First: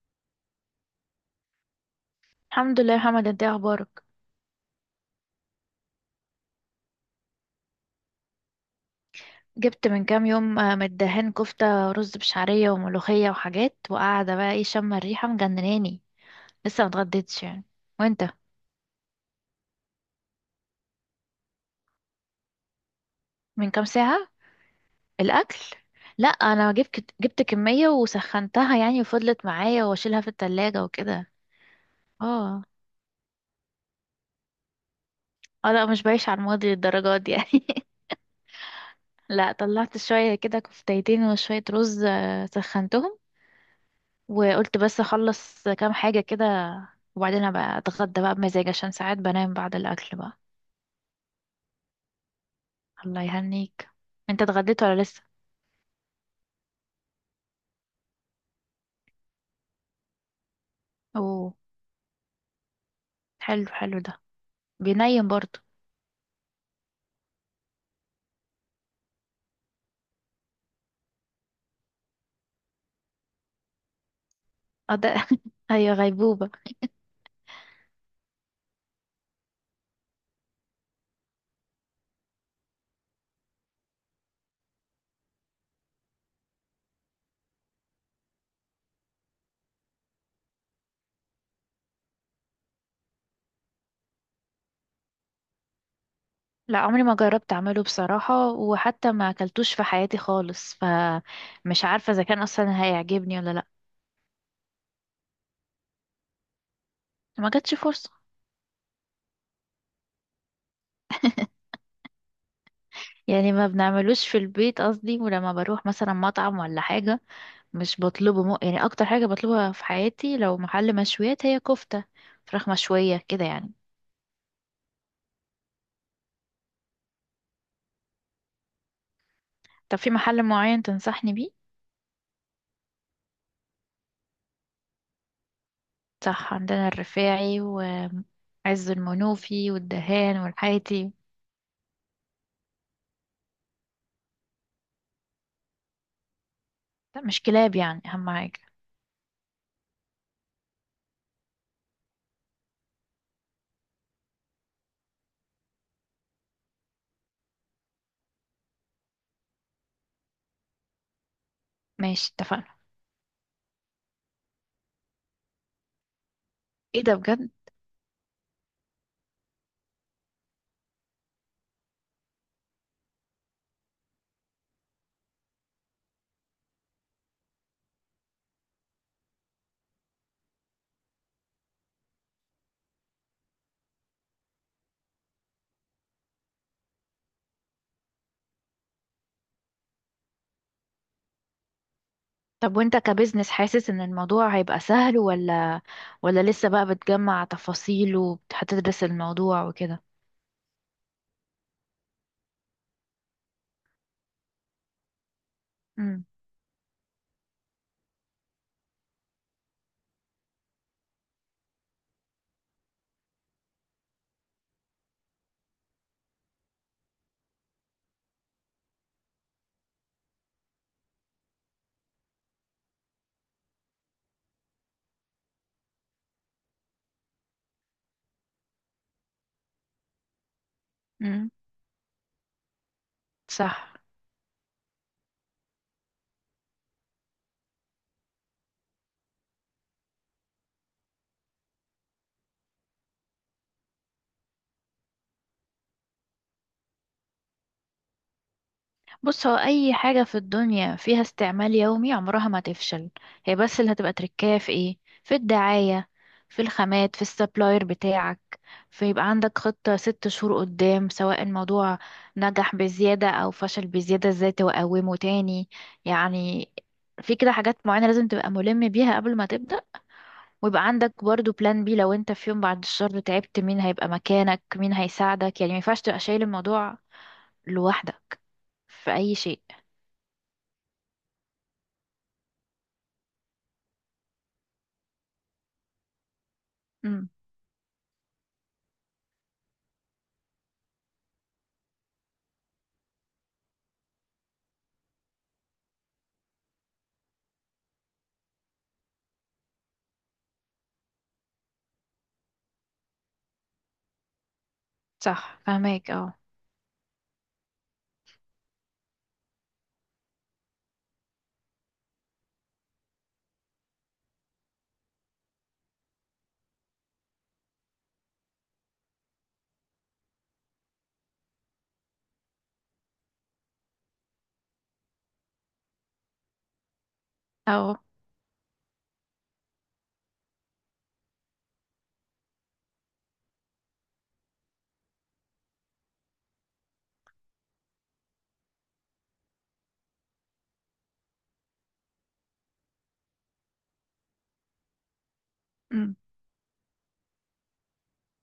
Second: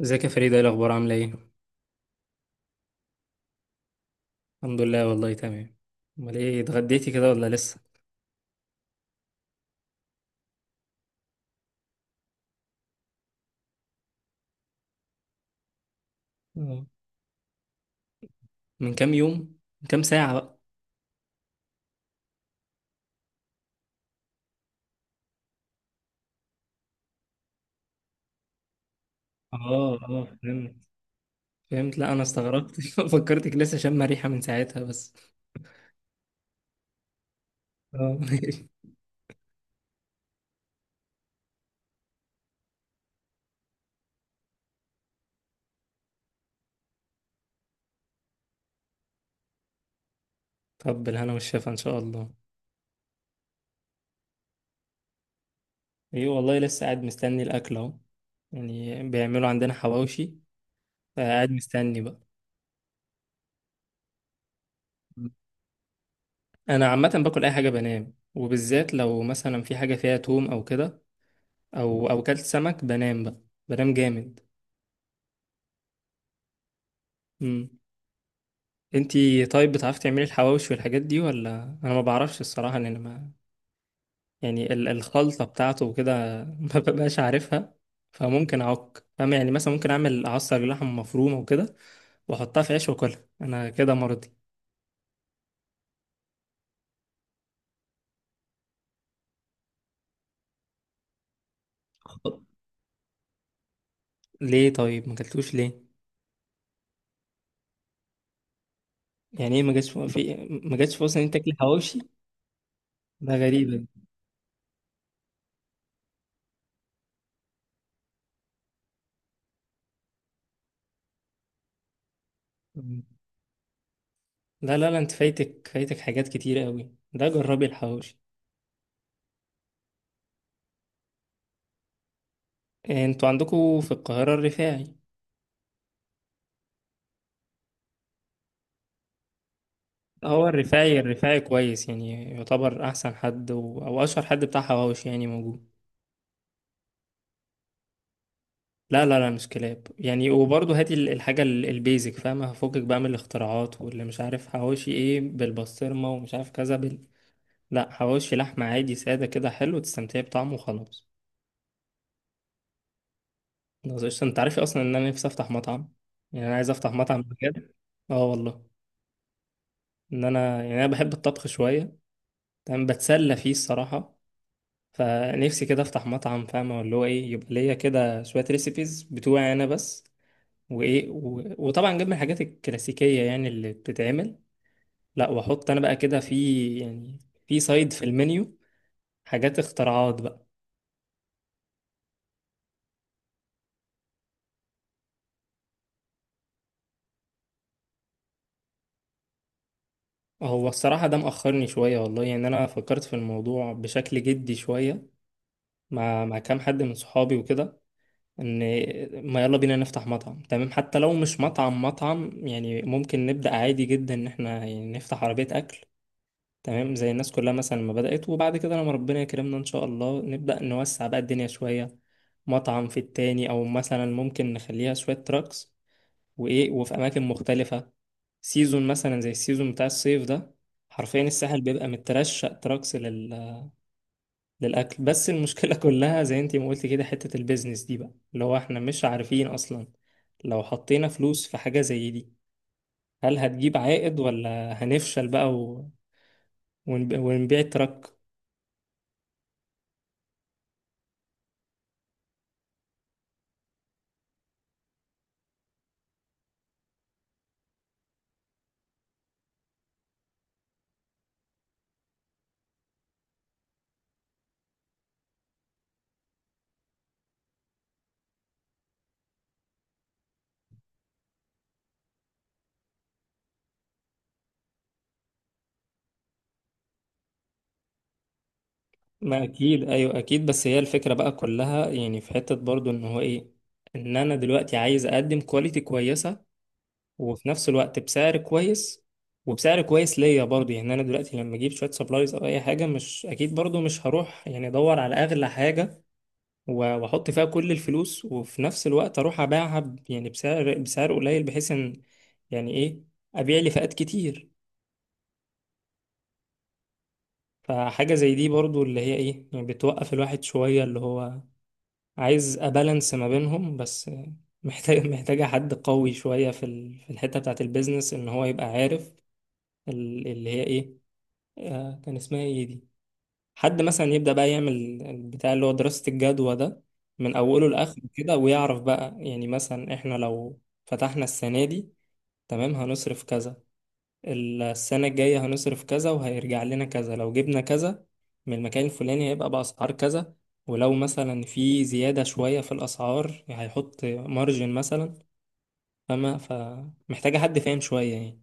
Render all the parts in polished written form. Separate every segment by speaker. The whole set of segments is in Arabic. Speaker 1: ازيك يا فريدة، ايه الأخبار، عاملة ايه؟
Speaker 2: الحمد لله يا محمد، انت ايه اخبارك؟
Speaker 1: الحمد لله والله تمام. امال ايه، اتغديتي كده ولا لسه؟
Speaker 2: جبت من كام يوم آه، من الدهان كفتة رز بشعرية وملوخية وحاجات، وقاعدة بقى ايه شم الريحة مجنناني. لسه
Speaker 1: آه.
Speaker 2: متغديتش يعني. وانت؟
Speaker 1: من كام يوم؟ من كام ساعة بقى؟
Speaker 2: من كام ساعة الاكل. لا انا جبت كمية وسخنتها يعني وفضلت معايا
Speaker 1: اه
Speaker 2: واشيلها
Speaker 1: اه،
Speaker 2: في
Speaker 1: فهمت
Speaker 2: التلاجة وكده.
Speaker 1: فهمت. لا، أنا
Speaker 2: اه
Speaker 1: استغربت فكرتك لسه شامة ريحة من ساعتها بس.
Speaker 2: اه، لا مش بعيش على الماضي للدرجات دي يعني.
Speaker 1: اه
Speaker 2: لا طلعت شوية كده كفتيتين وشوية رز، آه، سخنتهم وقلت بس اخلص كام حاجة كده وبعدين ابقى اتغدى بقى بمزاج، عشان ساعات بنام بعد الاكل بقى.
Speaker 1: طب بالهنا والشفا إن شاء الله.
Speaker 2: الله يهنيك. انت اتغديت ولا لسه؟
Speaker 1: ايه والله لسه قاعد مستني الأكل أهو، يعني بيعملوا عندنا حواوشي، فقاعد
Speaker 2: اوه.
Speaker 1: مستني بقى.
Speaker 2: حلو حلو ده. بينيم برضه؟
Speaker 1: أنا عامة باكل أي حاجة بنام، وبالذات لو مثلا في حاجة فيها توم أو كده، أو كلت سمك بنام بقى. بنام جامد.
Speaker 2: اه ده. ايوه، غيبوبة.
Speaker 1: انتي طيب بتعرفي تعملي الحواوشي والحاجات دي ولا؟ انا ما بعرفش الصراحه، ان انا ما... يعني الخلطه بتاعته وكده ما ببقاش عارفها. فممكن اعك فاهم، يعني مثلا ممكن اعمل اعصر لحمه مفرومه وكده، واحطها في عيش واكلها انا كده مرضي.
Speaker 2: لا عمري ما جربت اعمله بصراحة، وحتى ما اكلتوش في حياتي خالص، فمش عارفة اذا كان اصلا هيعجبني ولا لا.
Speaker 1: ليه طيب ما اكلتوش ليه؟
Speaker 2: ما جاتش فرصة.
Speaker 1: يعني ايه، ما جاتش في؟ ما جاتش فرصه ان انت تاكل حواوشي؟ ده
Speaker 2: يعني ما
Speaker 1: غريبه.
Speaker 2: بنعملوش في البيت قصدي، ولما بروح مثلا مطعم ولا حاجة مش بطلبه م... يعني اكتر حاجه بطلبها في حياتي لو محل مشويات هي كفته، فراخ مشويه كده يعني.
Speaker 1: لا لا لا، انت فايتك فايتك حاجات كتير قوي، ده جربي الحواوشي.
Speaker 2: طب في محل معين تنصحني بيه؟
Speaker 1: إيه، انتوا عندكم في القاهره الرفاعي.
Speaker 2: صح، عندنا الرفاعي وعز المنوفي والدهان
Speaker 1: هو الرفاعي
Speaker 2: والحياتي.
Speaker 1: الرفاعي كويس، يعني يعتبر احسن حد او اشهر حد بتاع حواوش يعني موجود.
Speaker 2: لا مش كلاب يعني اهم حاجه.
Speaker 1: لا لا لا، مش كلاب يعني. وبرضه هاتي الحاجه البيزك فاهمه، هفكك بقى من الاختراعات واللي مش عارف حواوشي ايه بالبسطرمه ومش عارف كذا لا، حواوشي لحمه عادي ساده كده حلو تستمتعي بطعمه وخلاص.
Speaker 2: ماشي اتفقنا.
Speaker 1: خلاص قشطة. انت عارف اصلا ان انا نفسي افتح مطعم؟ يعني انا عايز افتح
Speaker 2: ايه ده
Speaker 1: مطعم
Speaker 2: بجد؟
Speaker 1: بجد. اه والله، ان انا يعني انا بحب الطبخ شويه، تمام بتسلى فيه الصراحه. فنفسي كده افتح مطعم، فاهمة اللي هو ايه، يبقى ليا كده شوية ريسيبيز بتوعي انا بس. وايه وطبعا جنب الحاجات الكلاسيكية يعني اللي بتتعمل. لا، واحط انا بقى كده في، يعني في سايد في المنيو حاجات اختراعات بقى.
Speaker 2: طب وانت كبزنس حاسس ان الموضوع هيبقى سهل، ولا ولا لسه بقى بتجمع تفاصيل وهتدرس الموضوع وكده؟
Speaker 1: هو الصراحة ده مأخرني شوية والله، يعني انا فكرت في الموضوع بشكل جدي شوية مع
Speaker 2: امم.
Speaker 1: مع كام حد من صحابي وكده، ان ما يلا بينا نفتح مطعم تمام، حتى لو مش مطعم مطعم يعني، ممكن نبدأ عادي جدا ان احنا يعني نفتح عربية اكل، تمام زي الناس كلها مثلا ما بدأت. وبعد كده لما ربنا يكرمنا إن شاء الله نبدأ نوسع بقى الدنيا شوية، مطعم في التاني، أو مثلا ممكن نخليها شوية تراكس، وإيه وفي أماكن مختلفة، سيزون مثلا زي السيزون بتاع الصيف ده، حرفيا
Speaker 2: امم.
Speaker 1: الساحل بيبقى مترشق تراكس
Speaker 2: صح.
Speaker 1: للأكل. بس المشكلة كلها زي انتي ما قلتي كده، حتة البيزنس دي بقى اللي هو احنا مش عارفين أصلا لو حطينا فلوس في حاجة زي دي، هل هتجيب عائد ولا هنفشل بقى ونبيع التراك.
Speaker 2: بص، هو اي حاجة في الدنيا فيها استعمال يومي عمرها ما تفشل. هي بس اللي هتبقى تركاية في ايه، في الدعاية، في الخامات، في السبلاير بتاعك. فيبقى عندك خطة 6 شهور قدام، سواء الموضوع نجح بزيادة او فشل بزيادة ازاي تقومه تاني. يعني في كده حاجات معينة لازم تبقى ملم بيها قبل ما تبدأ، ويبقى عندك برضو بلان بي، لو انت في يوم بعد الشر تعبت مين هيبقى مكانك، مين هيساعدك. يعني ما ينفعش تبقى شايل الموضوع لوحدك في اي
Speaker 1: ما
Speaker 2: شيء.
Speaker 1: اكيد ايوه اكيد. بس هي الفكره بقى كلها يعني في حته برضو ان هو ايه، ان انا دلوقتي عايز اقدم كواليتي كويسه، وفي نفس الوقت بسعر كويس، وبسعر كويس ليا برضو. يعني انا دلوقتي لما اجيب شويه سبلايز او اي حاجه مش اكيد برضو، مش هروح يعني ادور على اغلى حاجه و- واحط فيها كل الفلوس، وفي نفس الوقت اروح ابيعها يعني بسعر قليل، بحيث ان، يعني ايه، ابيع لي فئات كتير.
Speaker 2: صح، فهماك اه.
Speaker 1: فحاجه زي دي برضو اللي هي ايه، يعني بتوقف الواحد شويه اللي هو عايز أبالانس ما بينهم بس. محتاجة حد قوي شوية في في الحتة بتاعة البيزنس إن هو يبقى عارف اللي هي إيه، كان اسمها إيه دي، حد مثلا يبدأ بقى يعمل البتاع اللي هو دراسة الجدوى ده من أوله
Speaker 2: اه،
Speaker 1: لآخره كده، ويعرف بقى يعني مثلا، إحنا لو فتحنا السنة دي تمام هنصرف كذا، السنة الجاية هنصرف كذا وهيرجع لنا كذا، لو جبنا كذا من المكان الفلاني هيبقى بأسعار كذا، ولو مثلا في زيادة شوية في الأسعار هيحط مارجن مثلا.
Speaker 2: أمم.
Speaker 1: فمحتاجة حد فاهم شوية يعني.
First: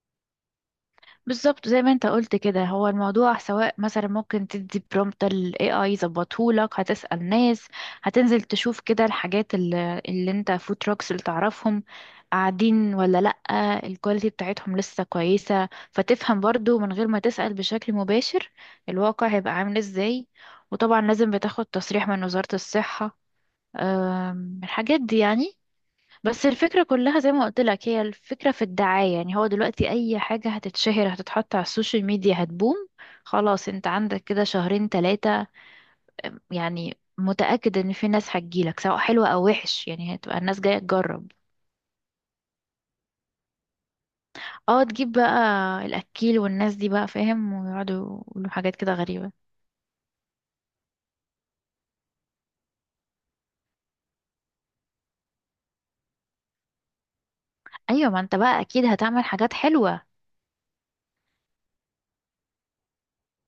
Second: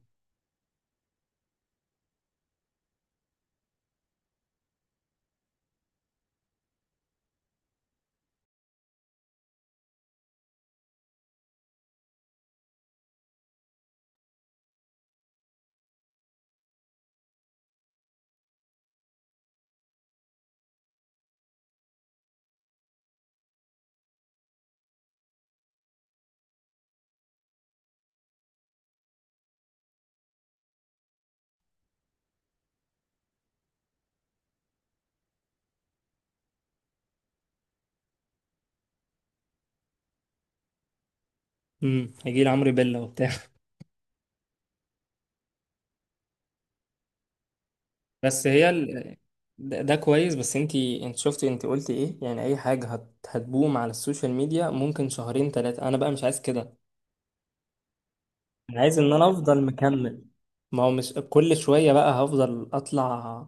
Speaker 2: بالظبط زي ما انت قلت كده، هو الموضوع سواء مثلا ممكن تدي برومبت ال AI يظبطهولك، هتسأل ناس، هتنزل تشوف كده الحاجات اللي انت فود تراكس اللي تعرفهم قاعدين ولا لأ، الكواليتي بتاعتهم لسه كويسة، فتفهم برضو من غير ما تسأل بشكل مباشر الواقع هيبقى عامل ازاي. وطبعا لازم بتاخد تصريح من وزارة الصحة، أم، الحاجات دي يعني. بس الفكرة كلها زي ما قلت لك، هي الفكرة في الدعاية، يعني هو دلوقتي أي حاجة هتتشهر هتتحط على السوشيال ميديا هتبوم. خلاص، انت عندك كده شهرين 3 يعني متأكد ان في ناس هتجيلك، سواء حلوة أو وحش يعني هتبقى الناس جاية تجرب.
Speaker 1: هيجي عمرو بيلا وبتاع
Speaker 2: اه، تجيب بقى الأكيل والناس دي بقى فاهم، ويقعدوا
Speaker 1: بس
Speaker 2: يقولوا
Speaker 1: هي
Speaker 2: حاجات كده غريبة.
Speaker 1: ده كويس، بس انتي انت شفتي انت قلتي ايه، يعني اي حاجة هتبوم على السوشيال ميديا ممكن شهرين تلاتة، انا بقى مش عايز كده.
Speaker 2: أيوة، ما انت بقى
Speaker 1: انا
Speaker 2: أكيد
Speaker 1: عايز ان
Speaker 2: هتعمل
Speaker 1: انا
Speaker 2: حاجات
Speaker 1: افضل
Speaker 2: حلوة.
Speaker 1: مكمل، ما هو مش كل شوية بقى هفضل اطلع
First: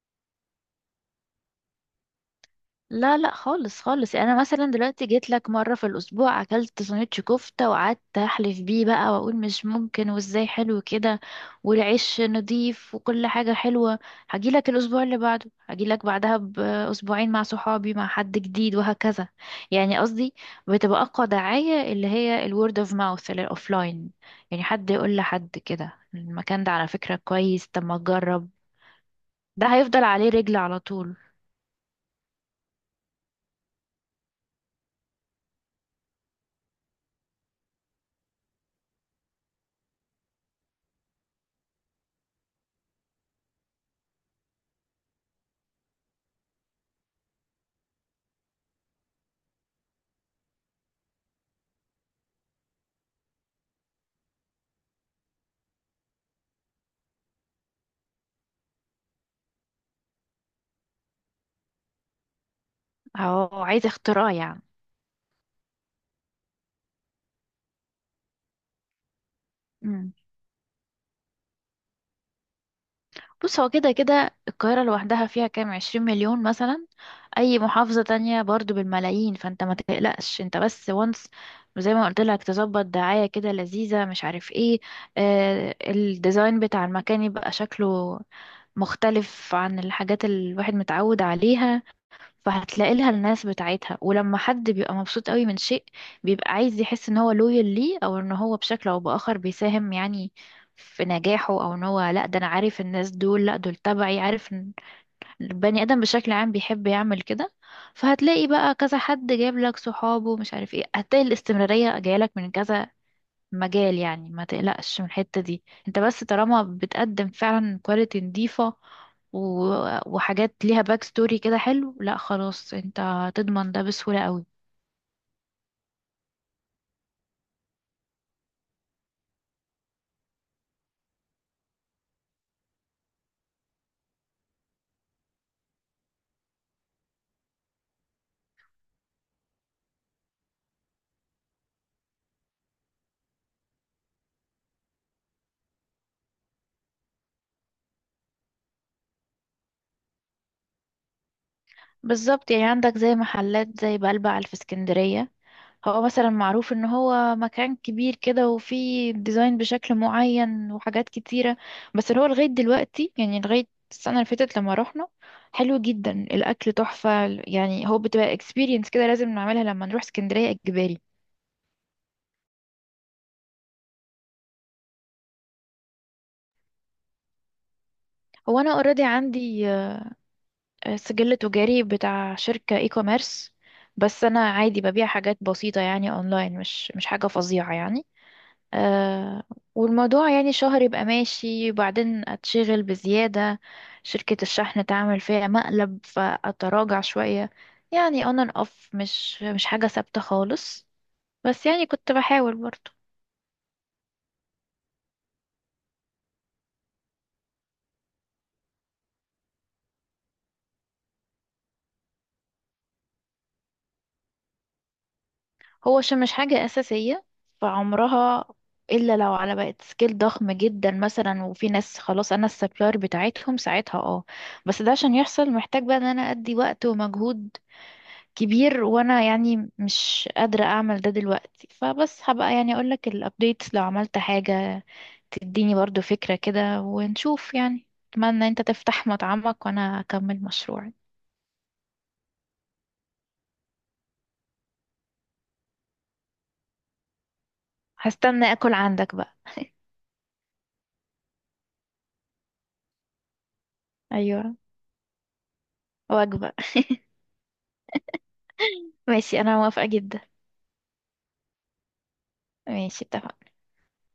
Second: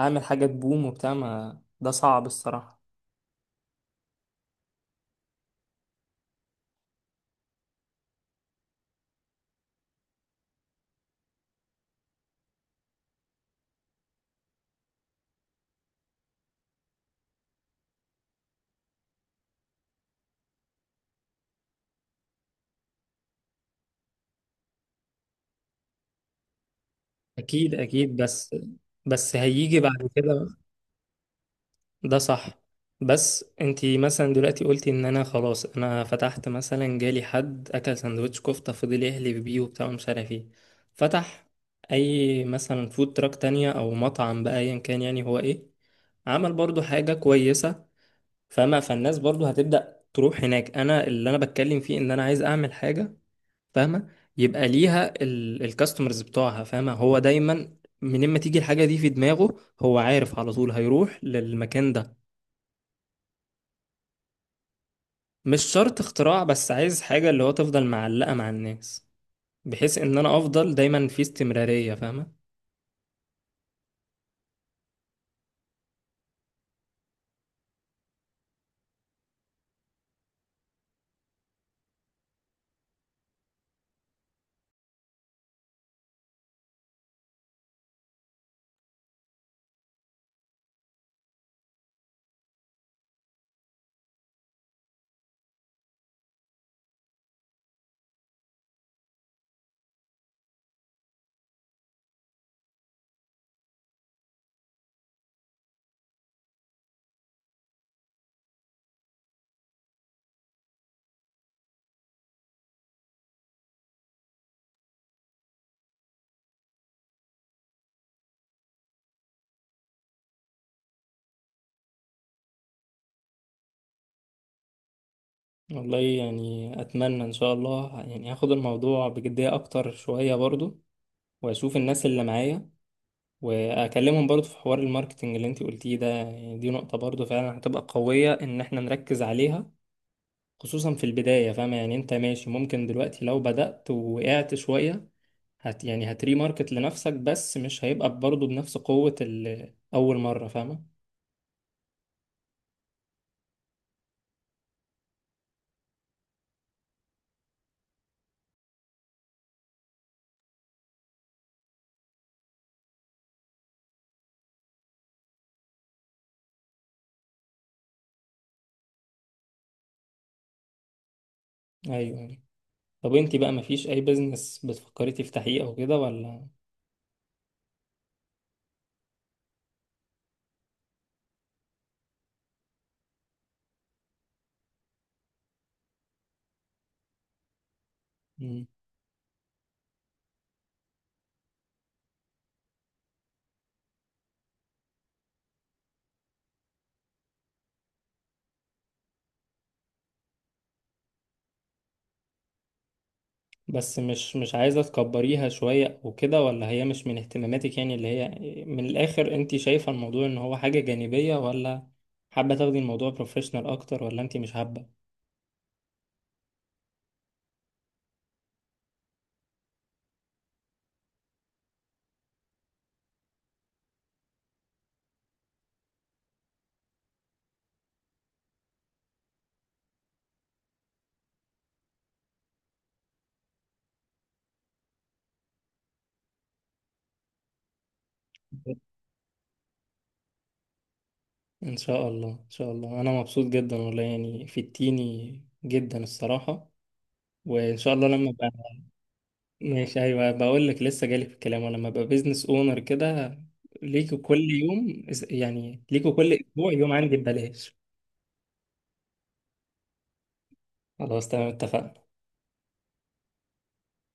Speaker 1: اعمل حاجة تبوم وبتاع، ما ده صعب الصراحة.
Speaker 2: لا لا خالص خالص، يعني انا مثلا دلوقتي جيت لك مره في الاسبوع اكلت سندوتش كفته وقعدت احلف بيه بقى واقول مش ممكن وازاي حلو كده، والعيش نضيف وكل حاجه حلوه، هجي لك الاسبوع اللي بعده، هجي لك بعدها باسبوعين مع صحابي مع حد جديد وهكذا. يعني قصدي بتبقى اقوى دعايه اللي هي الورد اوف ماوث الاوفلاين، يعني حد يقول لحد كده المكان ده على فكره كويس،
Speaker 1: اكيد
Speaker 2: طب ما
Speaker 1: اكيد
Speaker 2: تجرب.
Speaker 1: بس، بس
Speaker 2: ده
Speaker 1: هيجي
Speaker 2: هيفضل
Speaker 1: بعد
Speaker 2: عليه
Speaker 1: كده
Speaker 2: رجل
Speaker 1: بقى.
Speaker 2: على طول.
Speaker 1: ده صح. بس انتي مثلا دلوقتي قلتي ان انا خلاص، انا فتحت مثلا جالي حد اكل سندوتش كفتة فضل يحلف بيه وبتاع ومش عارف ايه، فتح اي مثلا فود تراك تانية او مطعم بقى ايا كان، يعني هو ايه، عمل برضو حاجة كويسة فاهمة، فالناس برضو هتبدأ تروح هناك. انا اللي انا بتكلم فيه ان انا عايز اعمل حاجة فاهمة يبقى ليها الكاستمرز بتوعها، فاهمة، هو دايما منين ما تيجي الحاجة دي في دماغه هو عارف على طول هيروح للمكان ده.
Speaker 2: هو عايز اختراع يعني.
Speaker 1: مش شرط اختراع، بس عايز حاجة اللي هو تفضل معلقة مع الناس، بحيث ان انا افضل دايما في استمرارية فاهمة.
Speaker 2: بص، هو كده كده القاهرة لوحدها فيها كام، 20 مليون مثلا، أي محافظة تانية برضو بالملايين، فانت ما تقلقش، انت بس وانس زي ما قلت لك، تظبط دعاية كده لذيذة مش عارف ايه، آه الديزاين بتاع المكان يبقى شكله مختلف عن الحاجات اللي الواحد متعود عليها. فهتلاقي لها الناس بتاعتها، ولما حد بيبقى مبسوط قوي من شيء بيبقى عايز يحس ان هو لويال ليه، او ان هو بشكل او باخر بيساهم يعني في نجاحه، او ان هو لا ده انا عارف الناس دول، لا دول تبعي، عارف ان البني ادم بشكل عام بيحب يعمل كده. فهتلاقي بقى كذا حد جايب لك صحابه مش عارف ايه، هتلاقي الاستمرارية جاية لك من كذا مجال. يعني ما تقلقش من الحتة دي، انت بس طالما بتقدم فعلا كواليتي نظيفة و... وحاجات ليها باك ستوري كده حلو، لا خلاص انت هتضمن ده بسهولة قوي.
Speaker 1: والله يعني اتمنى ان شاء الله يعني هاخد الموضوع بجدية اكتر شوية برضو، واشوف الناس اللي معايا واكلمهم برضو في حوار الماركتنج اللي انت قلتيه ده، يعني دي نقطة برضو فعلا هتبقى قوية ان احنا نركز عليها، خصوصا في البداية فاهمة. يعني انت ماشي ممكن دلوقتي لو بدأت ووقعت شوية يعني هتري ماركت لنفسك، بس مش هيبقى برضو بنفس قوة اول مرة فاهمة.
Speaker 2: بالظبط، يعني عندك زي محلات زي بلبع في اسكندرية، هو مثلا معروف ان هو مكان كبير كده وفيه ديزاين بشكل معين وحاجات كتيرة، بس هو لغاية دلوقتي، يعني لغاية السنة اللي فاتت لما رحنا، حلو جدا الأكل تحفة، يعني هو بتبقى experience كده لازم نعملها لما نروح اسكندرية إجباري.
Speaker 1: ايوه. طب انت بقى مفيش اي بزنس بتفكري تفتحيه او كده ولا؟
Speaker 2: هو انا اوريدي عندي آه، سجل تجاري بتاع شركة اي كوميرس، بس انا عادي ببيع حاجات بسيطة يعني اونلاين، مش حاجة فظيعة يعني. أه، والموضوع يعني شهر يبقى ماشي وبعدين اتشغل بزيادة، شركة الشحن تعمل فيها مقلب فاتراجع شوية. يعني on and off، مش حاجة ثابتة خالص، بس يعني كنت بحاول برضه.
Speaker 1: بس مش عايزة تكبريها شوية وكده، ولا هي مش من اهتماماتك، يعني اللي هي، من الآخر انت شايفة الموضوع ان هو حاجة جانبية ولا حابة تاخدي الموضوع بروفيشنال اكتر، ولا انت مش حابة.
Speaker 2: هو عشان مش حاجة أساسية فعمرها، إلا لو على بقت سكيل ضخم جدا مثلا، وفي ناس خلاص أنا السبلاير بتاعتهم ساعتها اه، بس ده عشان يحصل محتاج بقى إن أنا أدي وقت ومجهود كبير، وأنا يعني مش قادرة أعمل ده دلوقتي، فبس هبقى يعني أقولك الأبديتس لو عملت حاجة، تديني برضو فكرة كده ونشوف يعني. أتمنى أنت تفتح مطعمك وأنا أكمل مشروعي.
Speaker 1: ان شاء الله ان شاء الله، انا مبسوط جدا والله يعني فدتيني جدا الصراحة. وان شاء الله لما ابقى.
Speaker 2: هستنى أكل عندك بقى.
Speaker 1: ماشي، ايوه بقول لك لسه جالي في الكلام، ولما ابقى بيزنس اونر كده
Speaker 2: أيوة،
Speaker 1: ليكوا كل
Speaker 2: وجبة.
Speaker 1: اسبوع يوم عندي ببلاش.
Speaker 2: ماشي، أنا موافقة جدا.
Speaker 1: خلاص تمام اتفقنا.
Speaker 2: ماشي، اتفقنا.